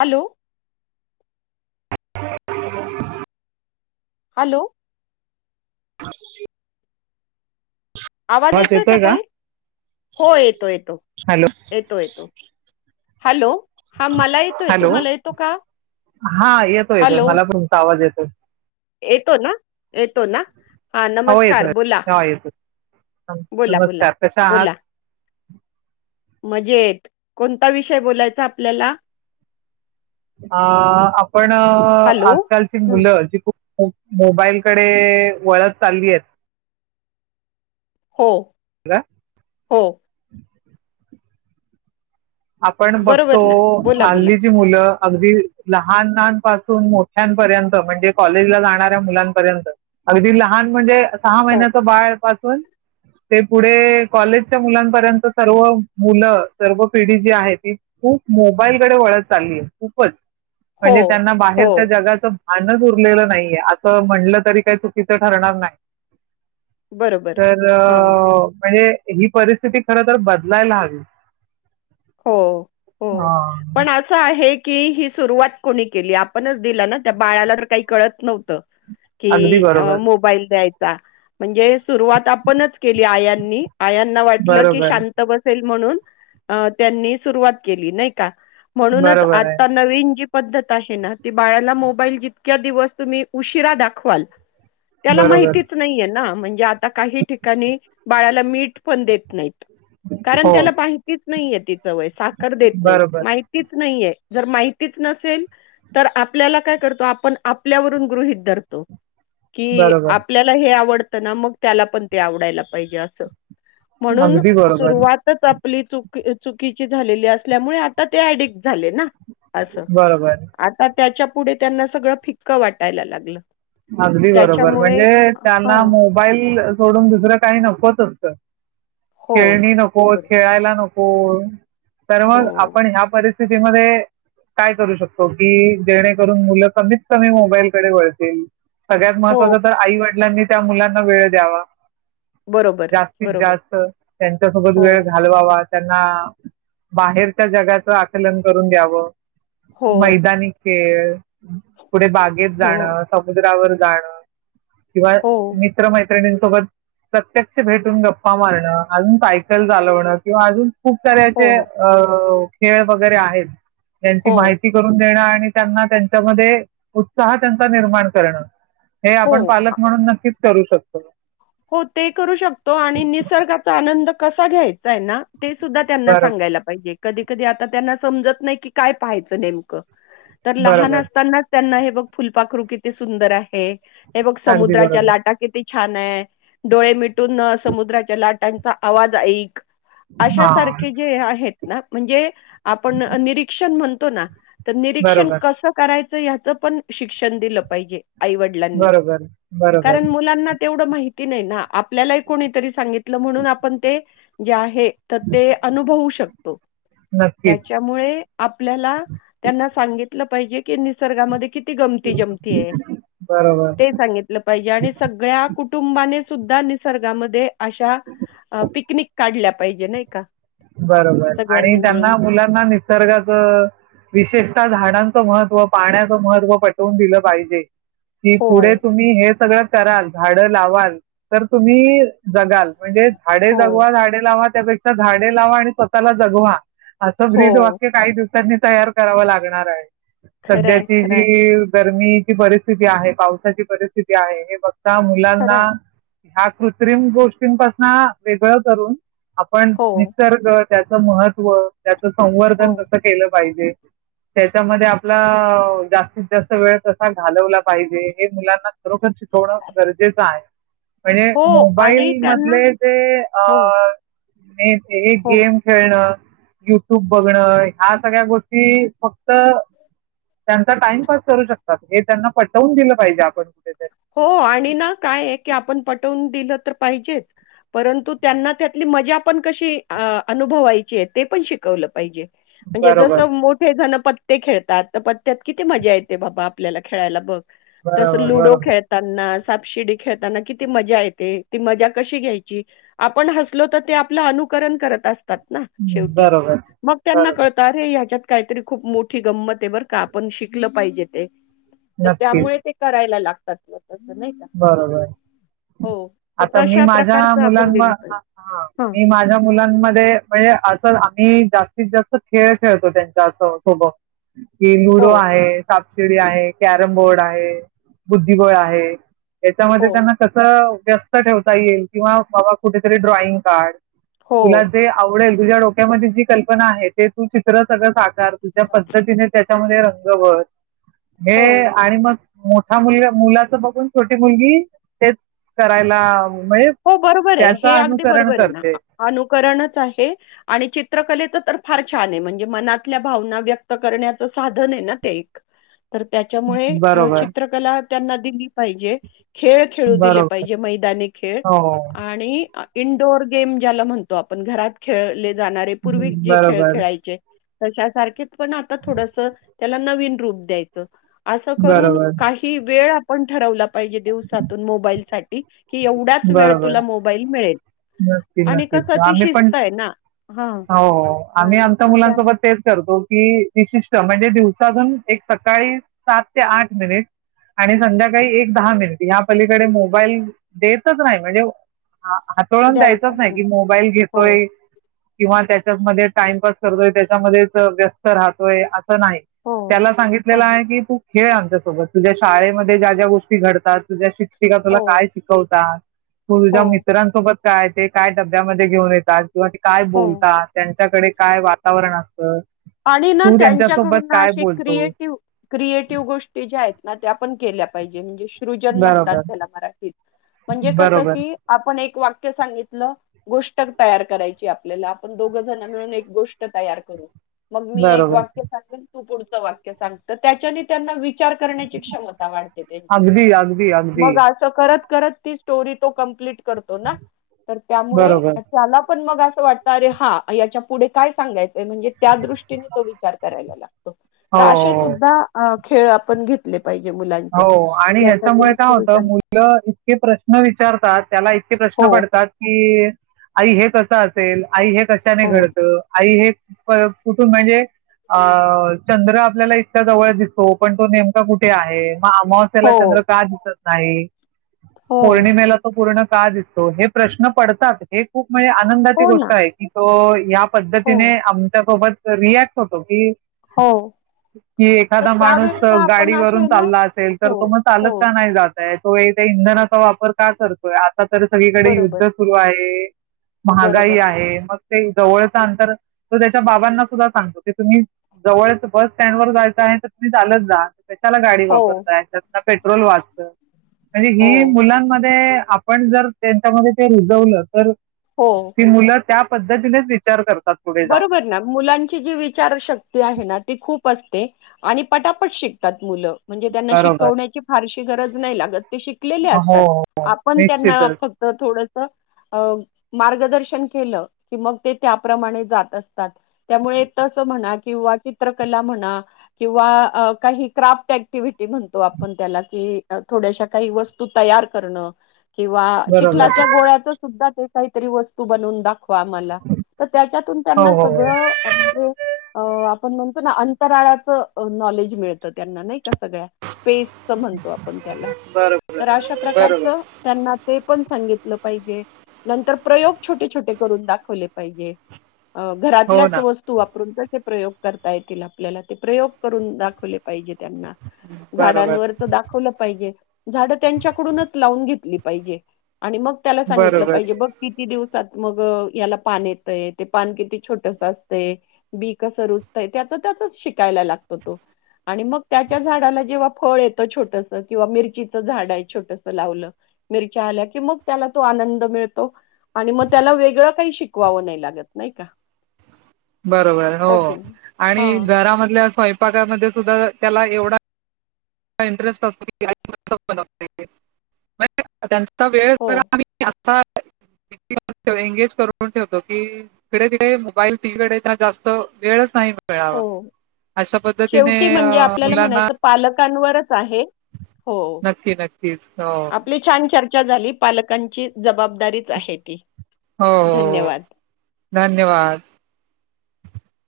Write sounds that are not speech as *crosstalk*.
Hello! *unintelligible* Hello! *unintelligible* आवाज येतोय, का ताई? हो येतो येतो हॅलो येतो येतो. हॅलो! हा मला येतोय हॅलो तूम्हाला येतो का? हा येतोय येतोय, हॅलो मला पण तुमचा आवाज येतोय. येतो ना येतो ना हा हो नमस्कार! येतोय बोला. हा येतोय बोला बोला नमस्कार कशा आहात बोला. मजेत कोणता विषय बोलायचा आपल्याला? अ आपण हॅलो आजकालची हं, मुलं जी खूप मोबाईलकडे वळत चाललीयेत. हो. हो *unintelligible* आपण बघतो बरोबर ना बोला बोला हल्लीची मुलं अगदी लहानांपासून मोठ्यांपर्यंत म्हणजे कॉलेजला जाणाऱ्या मुलांपर्यंत अगदी लहान म्हणजे, सहा हो महिन्याच बाळ जवळपास ते पुढे कॉलेजच्या मुलांपर्यंत सर्व मुलं सर्व पिढी जी आहे ती खूप मोबाईलकडे वळत चालली आहे खूपच. हो म्हणजे त्यांना हो बाहेरच्या जगाच भानज उरलेलं नाहीये, असं म्हणलं तरी काही चुकीचं ठरणार नाही. बरोबर तर हां अ- म्हजे ही परिस्थिती खरंतर बदलायला हवी. हो, हो. हा पण असं आहे की ही सुरुवात कोणी केली. आपणच दिला ना त्या बाळाला तर काही कळत नव्हतं. अगदी कि बरोबर मोबाईल द्यायचा. म्हणजे सुरवात आपणच केली आया नी आयांना वाटलं की बरोबर शांत बसेल म्हणून, त्यांनी सुरुवात केली नाही का? म्हणूनच बरोबर आहे आता नवीन जी पद्धत आहेना, ती बाळाला मोबाईल जितक्या दिवस तुम्ही उशिरा दाखवाल त्याला बरोबर माहितीच नाहीये ना म्हणजे आता काही ठिकाणी, बाळाला मीठ पण देत नाहीत. कारण हो त्याला माहितीच नाहीये तिचं वय साखर देत नाही बरोबर माहितीच नाहीये... जर माहितीच नसेल तर आपल्याला काय करतो आपण आपल्यावरून गृहित धरतो.. कि बरोबर आपल्याला हे आवडतं ना मग त्याला पण ते आवडायला पाहिजे असं... म्हणून अगदी बरोबर सुरुवातच.. आपली चुकीची झालेली असल्यामुळे आता ते आडिक झाले ना अस बरोबर आता त्याच्या पुढे त्यांना सगळं फिक्क वाटायला लागलं.... अगदी बरोबर त्याच्यामुळे म्हणजे त्यांना हां. मोबाईल सोडून दुसरं काही नकोच असतं... हो. खेळणी नको बरोबर. खेळायला नको तर मग हो. आपण ह्या परिस्थ... स्थितीमध्ये... काय करू शकतो की जेणेकरून मुलं कमीत कमी मोबाईलकडे वळतील... सगळ्यात हो. महत्त्वाचं तर आई वडिलांनी त्या मुलांना वेळ द्यावा... बरोबर, जास्तीत बरोबर. जास्त त्यांच्या सोबत हो. वेळ घालवावा... त्यांना बाहेरच्या जगाचं आकलन करून द्यावं हो. मैदानी... खेळ पुढे बागेत हो. जाणं समुद्रावर जाणं... किंवा हो. मित्र मैत्री... णीसोबत प्रत्यक्ष भेटून गप्पा मारणं अजुन सायकल चालवणं किंवा अजुन... खूप हो. साऱ्याचे हो. खेळ वगैरे आहेत यांची हो. माहिती करून देण... आणि त्यांना त्यांच्यामध्ये उत्साह त्यांचा निर्माण करणं... हे आपण हो. पालक म्हणुन नक्कीच करू शकतो... हो ते करू शकतो आणि निसर्गाचा आनंद कसा घ्यायचा आहे ना.. ते सुद्धा त्यांना बरोबर सांगायला पाहिजे कधी कधी आता त्यांना समजत नाही की काय पाहायचं नेमकं... तर लहान बरोबर असतानाच त्यांना हे बघ फुलपाखरू किती सुंदर आहे... हे बघ अगदी समुद्राच्या बरोबर लाटा किती छान आहे... डोळे मिटून न समुद्राच्या लाटांचा आवाज ऐक... अश्या हा सारखे जे आहेत ना म्हणजे आपण निरीक्षण म्हणतो ना... तर निरीक्षण बरोबर कसं करायचं याचं पण शिक्षण दिलं पाहिजे... आईवडिलांनी बरोबर बरोबर कारण मुलांना.. तेवढ माहिती नाही ना आपल्याला कोणीतरी सांगितलं म्हणून आपण ते जे आहे... तर ते अनुभवू शकतो.. नक्कीच त्याच्यामुळे आपल्याला त्यांना सांगितलं पाहिजे की निसर्गामध्ये कि... गमंती जमंती आहे बरोबर ते सांगितलं पाहिजे आणि सगळ्या कु... कुटुंबाने सुद्धा निसर्गामध्ये अशा पिकनिक काढल्या पाहिजे नाही का... बरोबर आणि सगळ्यांनी मिळून. त्यांना मुलांना निसर्गाच विशेष... ता झाडांचं महत्त्व पाण्याचं महत्त्व पटवून दिलं पाहिजे... कि हो, पुढे तुम्ही हे सगळं कराल झाडं लावाल तर तुम्ही जगाल... म्हणजे झाडे हो, जगवा झाडे लावा त्यापेक्षा झाडे लावा आणि स्वतःला जगवा... असं ब्रीद हो. वाक्य काही दिवसांनी तयार करावं लागणार आहे खरं आहे, सध्याची खरं आहे, जी... गरमीची परिस्थिती आहे पावसाची परिस्थिती आहे हे फक्त खरं मुलांना... आहे. ह्या कृत्रिम गोष्टींनपासून वेगळं करून आपण हो, निसर्ग... त्याच महत्व त्याच हो, संवर्धन कसं केलं पाहिजे... त्याच्यामध्ये आपला जास्तीत जास्त वेळ कसा घालवला पाहिजे हे मुलांना खरोखर... शिकवणं गरजेचं हाय.. म्हणजे हो आणि मोबाईल त्यांना मधले ते अ... हो, एक हो. गेम खेळणं... युट्यूब बघणं ह्या सगळ्या गोष्टी फक्त... त्यांचा टाइमपस करू शकतात हे त्यांना पटवून दिलं पाहिजे आपण... कुठेतरी हो आणि ना काय आहे, की आपण पटवून दिलं तर पाहिजेच.. परंतु त्यांना त्यातली मजा पण कशी अनुभवायची आहे ते पण शिकवलं पाहिजे... म्हणजे जस बरोबर मोठे जण... पत्ते खेळतात तर पत्त्यात किती मजा येते बाबा आपल्याला खेळायला बघ... तसं बरोबर लुडो बरोबर *unintelligible* सापशिडी खेळताना किती मजा येते ती मजा कशी घ्यायची आपण हसलो तर आपलं अनुकरण करत असतात ना शेवटी बरोबर मग त्यांना बरोबर कळत अरे ह्यांच्यात काहीतरी खूप मोठी गंमत बर का आपण शिकलं पाहिजे ते तर नक्कीच त्यामुळे ते करायला लाग बरोबर हो. तर आता मी तशा माझ्या प्रकारचं मुलां आपण दिलं पाहिजे. *unintelligible* हां. मी माझ्या मुलांनमध्ये म्हणजे असंच आम्ही जास्तीत जास्त खेळ खेळतो त्यांच्या सोबत कि हो, लुडो आहे शिडी आहे कॅरम बोर्ड आहे बुद्धिगळ आहे याच्यामध्ये हो, त्यांना कस व्यस्त ठेवता येईल किंवा बाबा कुठेतरी ड्रॉइंग काढ हो, तुला जे आवडेल तुझ्या डोक्यामध्ये जी कल्पना आहे ते तू चित्र सगळं साकार तुझ्या पद्धतीने त्याच्यामध्यें र *unintelligible* हे हो, आणि मग मोठा मुलग मुलाच बघून छोटी मुलगी तेच करायला म्हणजे हो बरोबर आहे त्याचं हे अगदी अनुसरण बरोबर आहे ना करते. अनुकरणच आहे आणि चित्रकलेच तर फार छान नाय म्हणजे मनातल्या भावना व्यक्त करण्याच साधन आहे ना ते एक तर त्याच्यामुळे बरोबर, चित्रकला त्यांना दिली पाहिजे खेळ खेळू दिले बरोबर. पाहिजे मैदानी खेळ हो. आणि इनडोअर गेम ज्याला म्हणतो आपण घरात खेळले जाणारे पूर्वी जे खेळ बरोबर, खेळायचे तशा सारखेच पण आता थोडस त्याला नवीन रूप द्यायचं असं करून बरोबर, काही वेळ आपण ठरवला पाहिजे दिवसातून मोबाईल साठी की एवढा त्याच वेळ बरोबर. तुला मोबाईल मिळेल नक्की आणि नक्कीच कसं ती आम्ही पण शिस्त आहे ना हां. हो आम्ही आणि आमच्या त्या मुलांनसोबत तेच करतो की विशिष्ट म्हणजे दिवसातून एक सकाळी सात ते आठ मिनिट आणि संध्याकाळी एक दहा मिनिट या पलीकडे मोबाईल देतच नाही म्हणजे हातोळून द्यायचच नाही की मोबाईल हो, घेतोय किंवा त्याच्यामध्ये टाइमपास करतोय त्याच्यामध्येच व्यस्त राहतोय नाही हो, त्याला हो, सांगितलेलं आहे की तू खेळ आमच्यासोबत तुझ्या शाळेमध्ये ज्या ज्या गोष्टी घडतात तुझ्या शिकषिका तुला हो, काय शिक तू *unintelligible* तुझ्या हो. मित्रांसोबत काय ते काय डब्यामध्ये घेऊन येतात किंवा ते काय हो बोलता त्यांच्याकडे काय वातावरण असतं आणि ना तू त्यांच्यासोबत त्यांच्याकडून अ काय *unintelligible* बोलतोस क्रिएटिव्ह क्रिएटिव्ह गोष्टी ज्या आहेत ना त्या पण केल्या पायजे म्हणजे सृजन *unintelligible* म्हणतात बरोबर त्याला मराठीत म्हणजे कस बरोबर की आपण ऐक वाक्य सांगितलं गोष्टर तयार करायची आपल्याला आपण दोघ जण मिळून एक गोष्ट तयार करू मग मी एक बरोबर वाक्य सांगेन तू पुढचं वाक्य सांगत त्याच्यानी त्यांना विचार करण्याची क्षमता वाढते त्याची अगदी अगदी अगदी गावच करता ती स्टोरी तो कंपलिट करतो ना तर त्यामुळे बरोबर *unintelligible* पण मग असं वाटतं अरे हा याच्या पुढे काय सांगायचंय म्हणजे त्या दृष्टीने तो विचार करायला लाग तर हो असे हो सुध्दा खेळ आपण घेतले पाहिजे मुलांचे हो आणि ह्याच्यामुळे ज्याच्यातून काय होत सृजन मुलं इतके प्रश्न विचारतात त्याला इतके हो प्रश्न पडतात का की आई हे कसं असेल आई हे कशाने हो घडत आई हे बा कुठून आले अ अ चंद्र आपल्याला इतक्या जवळ दिसतो पण तो नेमका कुठे आहे अमावस्याला हो चंद्र का दिसत नाही ही हो पौर्णिमेला तो पूर्ण का दिसतो हे प्रश्न पडतात त हे खूप म्हणजे आनंदाची हो ना गोष्ट आहे की तो हो पद्धतीने ने आमच्यासोबत रिॲक्ट होतो की हो कि तर एखादा माणूस स त्यावेळेला आपण गाडीवरून असे ना चालला अस तो इतर हो तो मग हो चालत का नाही जातय तो एक इंधनाचा वापर का करतोय आता तर सगळीकडे युद्ध बरोबर सुरु आहे हे महागाई बरोबर आहे हे मग ते जवळचा अंतर तो त्याच्या बाबांना सुद्धा सांगतो की तुम्ही ही जवळच च बस स्टँड वर जायचा आहे नाही तर तुम्ही चालत जा कशाला गाडी हो वापर आता पेट्रोल वाचत आणि हो हे मुलांमध्ये. आपण जर त्यांच्यामध्ये ते रुजवलं तर हो ती मुलं त्या पद्धतीनेच विचार करतात. पुढे जाऊन. बरोबर ना मुलांची जी विचारशक्ती आहे, ना ती खूप. पटते आणि पटापट शिकतात मुल म्हणजे त्यांना बरोबर. शिकवण्याची फारशी गरज नाही लागत. ती शिकलेले हो, हो, असतात हो. आपण त्यांना निश्चितच. फक्त थोडस स अ मार्गदर्शन केलं की मग ते त्याप्रमाणे. जात असतात त्यामुळे तसं म्हणा किंवा चित्रकला म्हणा किवा आ काही. क्राफ्ट ऍक्टिव्हटी त्याला म्हणतो आपण त्याला कि, थोड्याशा काही वस्तू तयार करण. किंवा बरोबर. चिखलाच्या गोळ्याच सुद्धा ते काहीतरी वस्तू बनवून दाखवतात. का म्हणला त्याच्यातून हो, त्यांना हो, सगळ हो. *unintelligible* म्हणजे आपण म्हणतो ना अंतराळाच नॉलेज मिळतं त्यांना नाही का. असं सगळ्या स्पेसच म्हणतो आपण त्याला बरोबर तर अशा बरोबर प्रकारच त्यांना ते. पण सांगितल पाहिजे नंतर प्रयोग छोटे, छोटे करून दाखवले पाहिजे. ह हो घरातल्याच ना वस्तू वापरून बघ *unintelligible* प्रयोग करता येतील आपल्याला ते प्रयोग करून दाखवले पाहिजेत. त्यांना अ बरोबर झाडांवरच तर दाखवलं पाहिजे. झाड त्यांच्याकडूनच लावून घेतली पाहिजे आणि मग त्याला सांगितलं बरोबर पाहिजे बघ किती दिवस त मग याला पान येतय. ते पान किती छोट असत बी कस रुजतय त्याच त्याच शिकायला लागतो तो. आणि मग त्या च्या झाडाला जेव्हा. फळ येत छोटस किंवा मिरची झाड आहे, छोटस लावलं मिरच्या आल्या की, मग त्याला तो आनंद गंध मिळतो मग त्याला वेगळ काही शिकंवाव लागत नाही का. बरोबर हो ओ की नाही? आणि हां. घरामधल्या स्वयंपाकामध्ये सुद्धा. त्याला ला एवढा. त्याच इंटरेस्ट तर असतो की *unintelligible* कस असतो का वेळ हो, जरा आता ते आम्ही *unintelligible* आता *unintelligible* इग्लीश करून ठेवतो की तिकडे तिकडे मोबाईल तिकडे जास्त वेळच नाही मिळत कळावा हो. अशा पद्धतीने शेवटी आ म्हणजे आपल्याला मुलांना. म्हणायचं पालकांवरच आहे हो *unintelligible* आप छान च हो आपली छान चचा झाली पालकांची जबाब दारी आहे ती हो हो. धन्यवाद. धन्यवाद